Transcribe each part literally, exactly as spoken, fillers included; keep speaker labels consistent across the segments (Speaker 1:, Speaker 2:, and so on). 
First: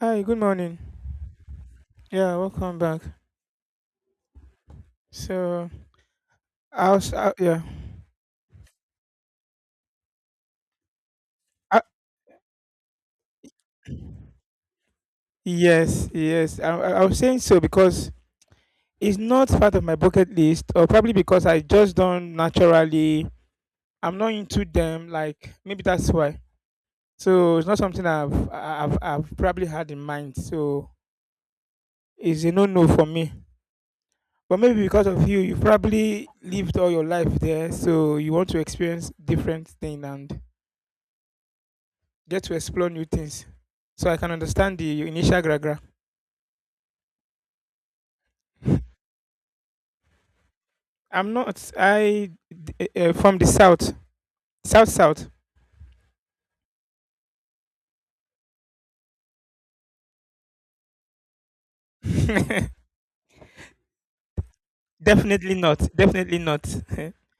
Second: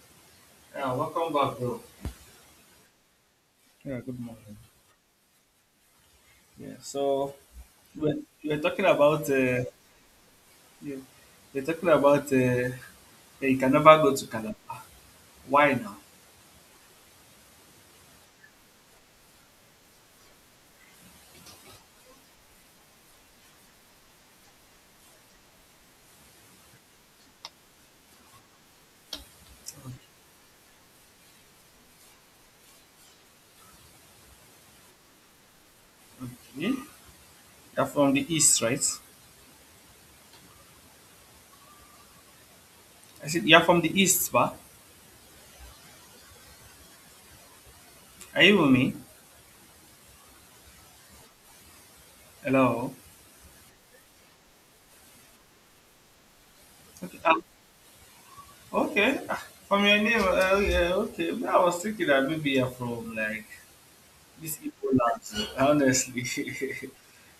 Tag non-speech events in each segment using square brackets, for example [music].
Speaker 1: Hi, good morning.
Speaker 2: Yeah, welcome back, bro.
Speaker 1: Yeah, welcome back.
Speaker 2: Yeah, good morning.
Speaker 1: So,
Speaker 2: Yeah,
Speaker 1: I was, uh,
Speaker 2: so
Speaker 1: yeah,
Speaker 2: we're, we're talking about uh, you, we're
Speaker 1: I,
Speaker 2: talking about uh, yeah, you can never go to Canada. Why now?
Speaker 1: yes, yes. I, I I was saying, so because it's not part of my bucket list, or probably because I just don't naturally. I'm not into them. Like maybe that's why. So it's not something I've I've, I've probably had in mind. So it's a no-no for me. But maybe because of you, you probably
Speaker 2: Okay,
Speaker 1: lived all your life there,
Speaker 2: you're from
Speaker 1: so
Speaker 2: the
Speaker 1: you want to
Speaker 2: east, right?
Speaker 1: experience different thing and get to explore new
Speaker 2: I said
Speaker 1: things.
Speaker 2: you're from the
Speaker 1: So I
Speaker 2: east,
Speaker 1: can
Speaker 2: but
Speaker 1: understand the initial gragra.
Speaker 2: are you with me?
Speaker 1: [laughs] I'm not. I am not
Speaker 2: Hello.
Speaker 1: I uh, from the south, south south.
Speaker 2: Okay. ah, okay. ah, From your name, uh, yeah, okay. But I was thinking that maybe you're
Speaker 1: [laughs]
Speaker 2: from like this Igbo land,
Speaker 1: Definitely not.
Speaker 2: honestly.
Speaker 1: Definitely not.
Speaker 2: [laughs]
Speaker 1: [laughs]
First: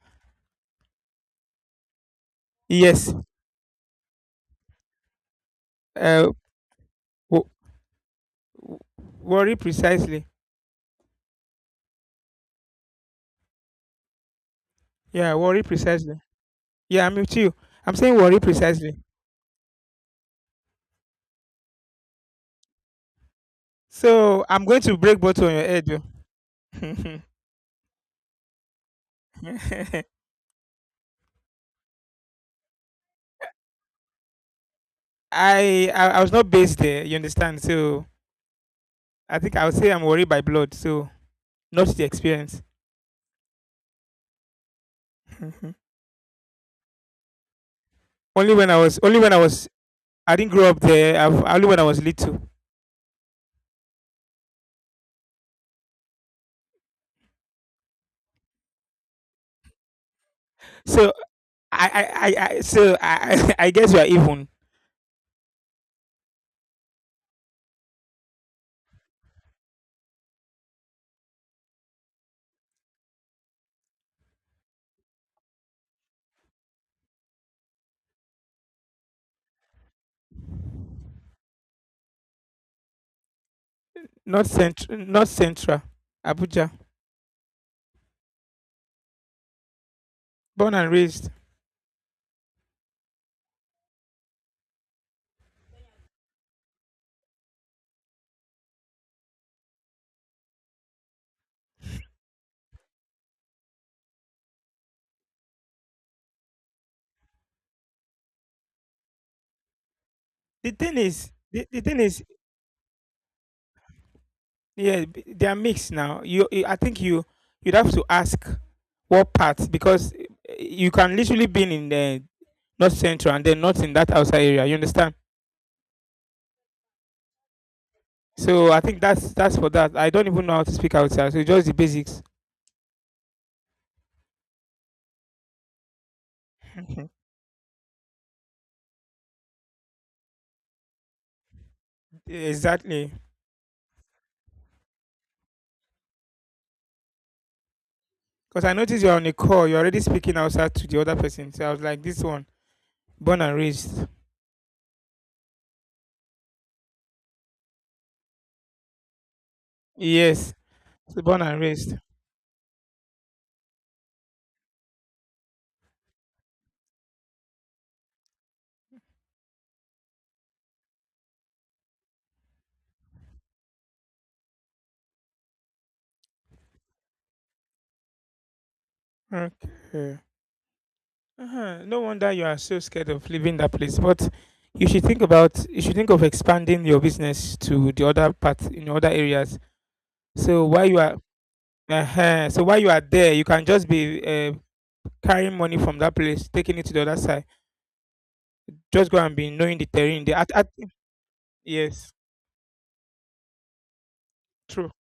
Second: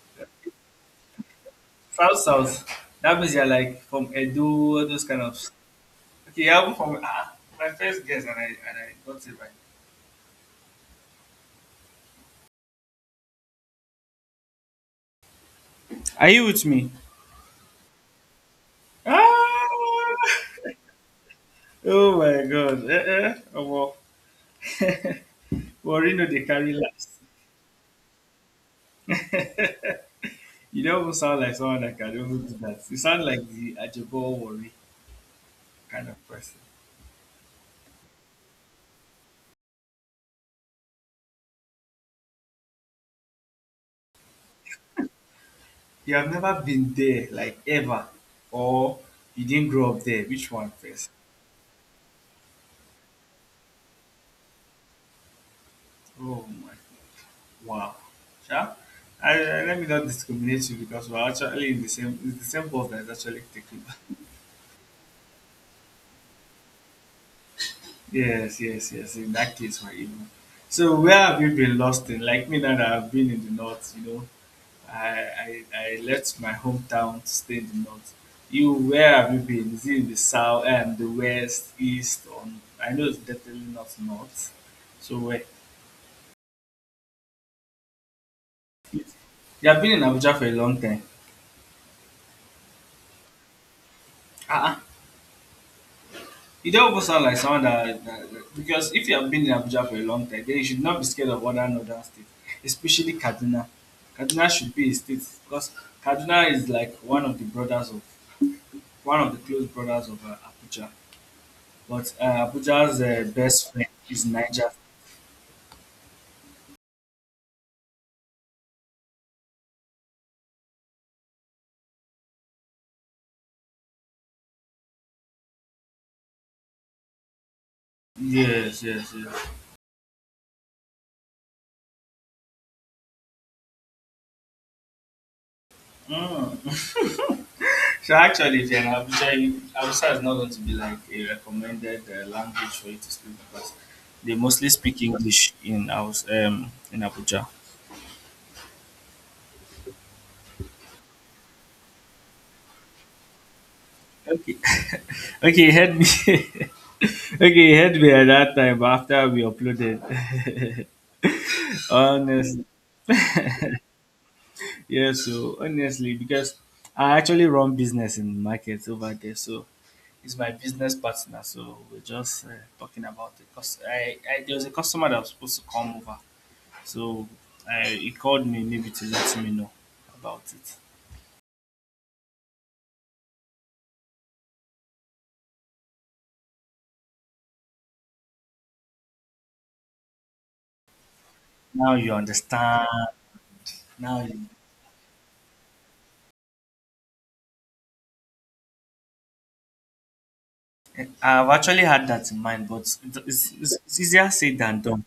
Speaker 2: South South.
Speaker 1: Yes.
Speaker 2: That means you're like from Edo, all those kind of.
Speaker 1: Uh,
Speaker 2: Okay, I'm from ah,
Speaker 1: wo-
Speaker 2: my first guess, and I and
Speaker 1: wo-
Speaker 2: I got it right.
Speaker 1: Worry precisely. Yeah, worry precisely.
Speaker 2: Are you with me?
Speaker 1: Yeah, I'm with you. I'm saying worry precisely.
Speaker 2: Ah! [laughs] Oh my God! Eh, eh. Omo.
Speaker 1: So I'm going to break bottle on your
Speaker 2: [laughs]
Speaker 1: head.
Speaker 2: Morino they carry last.
Speaker 1: though. [laughs]
Speaker 2: You don't even sound like someone that can even do that. You sound like the Ajabo worry
Speaker 1: I,
Speaker 2: kind
Speaker 1: I
Speaker 2: of
Speaker 1: I was not
Speaker 2: person.
Speaker 1: based there. You understand? So I think I would say I'm worried by blood. So not the experience. [laughs]
Speaker 2: You have never been there, like ever,
Speaker 1: Only when I
Speaker 2: or
Speaker 1: was only when I
Speaker 2: you
Speaker 1: was
Speaker 2: didn't grow up there.
Speaker 1: I
Speaker 2: Which
Speaker 1: didn't grow
Speaker 2: one
Speaker 1: up
Speaker 2: first?
Speaker 1: there. I've, only when I was little.
Speaker 2: Oh my wow. Sha? I, I, let me not discriminate you because
Speaker 1: So
Speaker 2: we're actually in the
Speaker 1: I I,
Speaker 2: same it's the
Speaker 1: I I-
Speaker 2: same bus
Speaker 1: so
Speaker 2: that is actually
Speaker 1: I [laughs] I
Speaker 2: taking.
Speaker 1: guess we are even.
Speaker 2: [laughs] Yes, yes, yes. In that case we're even. So where have you been lost in? Like me now that I've been in the north, you know. I, I I left my hometown to stay in the north. You where have you been? Is it in the south and the west, east, or I know it's definitely not
Speaker 1: Not
Speaker 2: north.
Speaker 1: central.
Speaker 2: So
Speaker 1: Not
Speaker 2: where
Speaker 1: central. Abuja.
Speaker 2: you have been in Abuja for a
Speaker 1: Born
Speaker 2: long
Speaker 1: and
Speaker 2: time.
Speaker 1: raised.
Speaker 2: Ah uh-uh. You don't even sound like someone that, that that- because if you have been in Abuja for a long time, then you should not be scared of other northern states, especially Kaduna. Kaduna should be a state because Kaduna is like one of the brothers of one of the close brothers of uh,
Speaker 1: The
Speaker 2: Abuja.
Speaker 1: thing is, the, the thing
Speaker 2: But
Speaker 1: is,
Speaker 2: uh, Abuja's uh, best friend is Niger.
Speaker 1: yeah, b- they are mixed now. You, you, I think you, you'd have to ask what part because eh, you can literally be in the north central and then not in that outside area. You understand? So I
Speaker 2: Yes,
Speaker 1: think
Speaker 2: yes,
Speaker 1: that's
Speaker 2: yes.
Speaker 1: that's for that. I don't even know how to speak outside. So just the basics.
Speaker 2: Mm. [laughs]
Speaker 1: [laughs]
Speaker 2: So actually, if you're in Abuja, you- Abuja is not going to be like a recommended uh, language for you to
Speaker 1: Exactly.
Speaker 2: speak because they mostly speak English in house um in Abuja.
Speaker 1: Because I noticed you're on a call, you're already speaking outside to the other person. So I was like, this one, born and raised.
Speaker 2: Okay, [laughs] okay, you had me. [laughs] Okay, you had me at that time, but after we uploaded,
Speaker 1: Yes,
Speaker 2: [laughs]
Speaker 1: so born and raised.
Speaker 2: honestly, [laughs] yeah. So honestly, because I actually run business in markets over there, so it's my business partner. So we're just uh, talking about it. Cause I, I there was a customer that was supposed to come over, so I, he called me maybe to let me know
Speaker 1: Okay.
Speaker 2: about it.
Speaker 1: Uh-huh. No wonder you are so scared of leaving that place. But you should think about, you should think of expanding your business to the other part in other areas. So while you are,
Speaker 2: Now you
Speaker 1: uh-huh, so while
Speaker 2: understand.
Speaker 1: you are there, you can just
Speaker 2: Now
Speaker 1: be
Speaker 2: you
Speaker 1: uh, carrying money from that place, taking it to the other side. Just go and be knowing the terrain. The at, at,
Speaker 2: I've actually had
Speaker 1: yes,
Speaker 2: that in mind, but it- it's, it's, it's easier said than
Speaker 1: true,
Speaker 2: done.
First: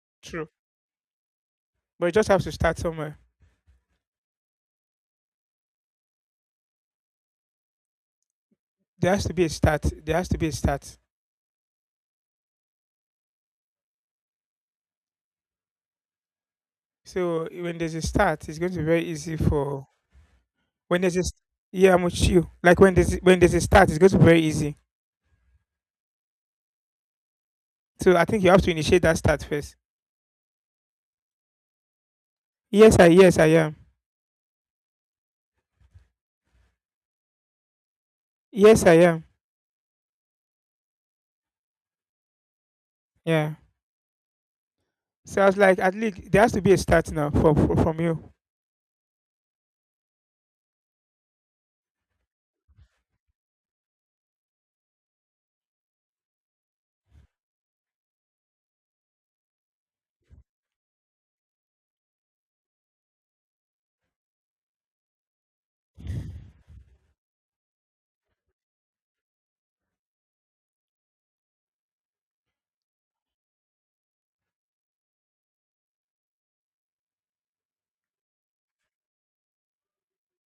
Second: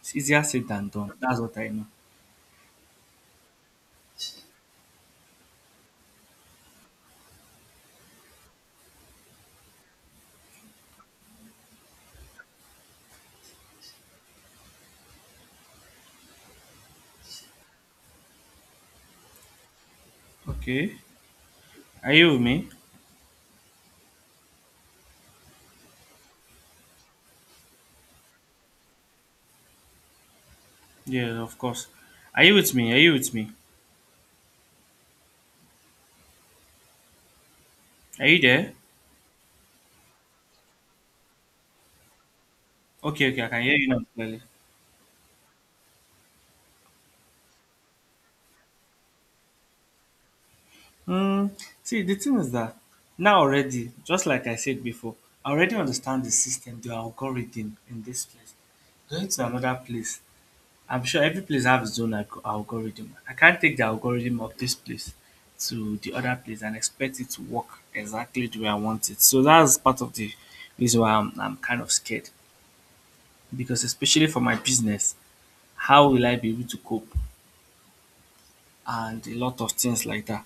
Speaker 2: It's easier
Speaker 1: true.
Speaker 2: said than done. That's what I know.
Speaker 1: But you just have to start somewhere. There has to be a start. There has to be a start. So when there's a start, it's going to be very easy for
Speaker 2: Okay.
Speaker 1: when there's a st- yeah, I'm
Speaker 2: Are
Speaker 1: with
Speaker 2: you with
Speaker 1: you.
Speaker 2: me?
Speaker 1: Like when there's when there's a start, it's going to be very easy. So I think you have to initiate that start first.
Speaker 2: Yes, of course. Are you with me? Are
Speaker 1: Yes, I
Speaker 2: you with
Speaker 1: yes I
Speaker 2: me?
Speaker 1: am.
Speaker 2: Are you there?
Speaker 1: Yes, I am.
Speaker 2: Okay, okay, I
Speaker 1: Yeah.
Speaker 2: can hear you now clearly.
Speaker 1: So I was like, at least there has to be a start now for, for from you.
Speaker 2: Hmm. See, the thing is that now already, just like I said before, I already understand the system, the algorithm in this place. Going to another place I'm sure every place have its own alg- algorithm. I can't take the algorithm of this place to the other place and expect it to work exactly the way I want it. So that's part of the reason why I'm, I'm kind of scared because, especially for my business, how will I be able to cope and a lot of things like that.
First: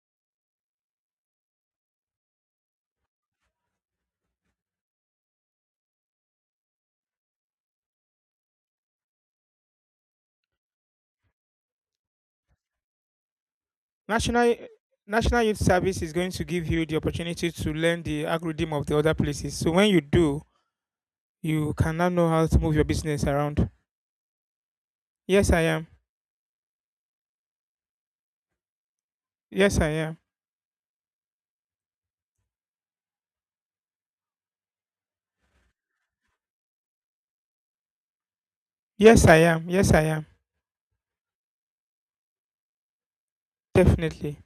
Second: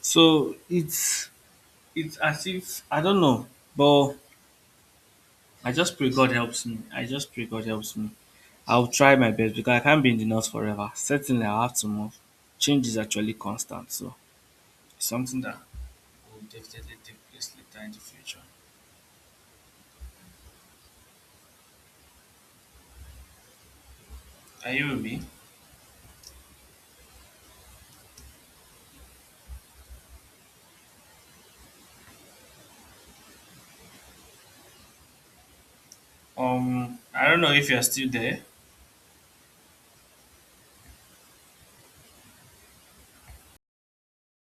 Speaker 2: So it's it's as if I don't know, but I just pray God helps me. I just pray God helps me. I'll try my best because I can't be in the north forever. Certainly, I'll have to move. Change is actually constant, so
Speaker 1: National
Speaker 2: it's something
Speaker 1: National
Speaker 2: that
Speaker 1: Youth Service is going
Speaker 2: will
Speaker 1: to give you the
Speaker 2: definitely take place
Speaker 1: opportunity to
Speaker 2: later in the
Speaker 1: learn the
Speaker 2: future.
Speaker 1: algorithm of the other places. So when you do, you can now know how to move your business around.
Speaker 2: Are you with me?
Speaker 1: Yes, I am. Yes, I am.
Speaker 2: Um, I don't know if you're still there.
Speaker 1: Yes, I am. Yes, I am. Definitely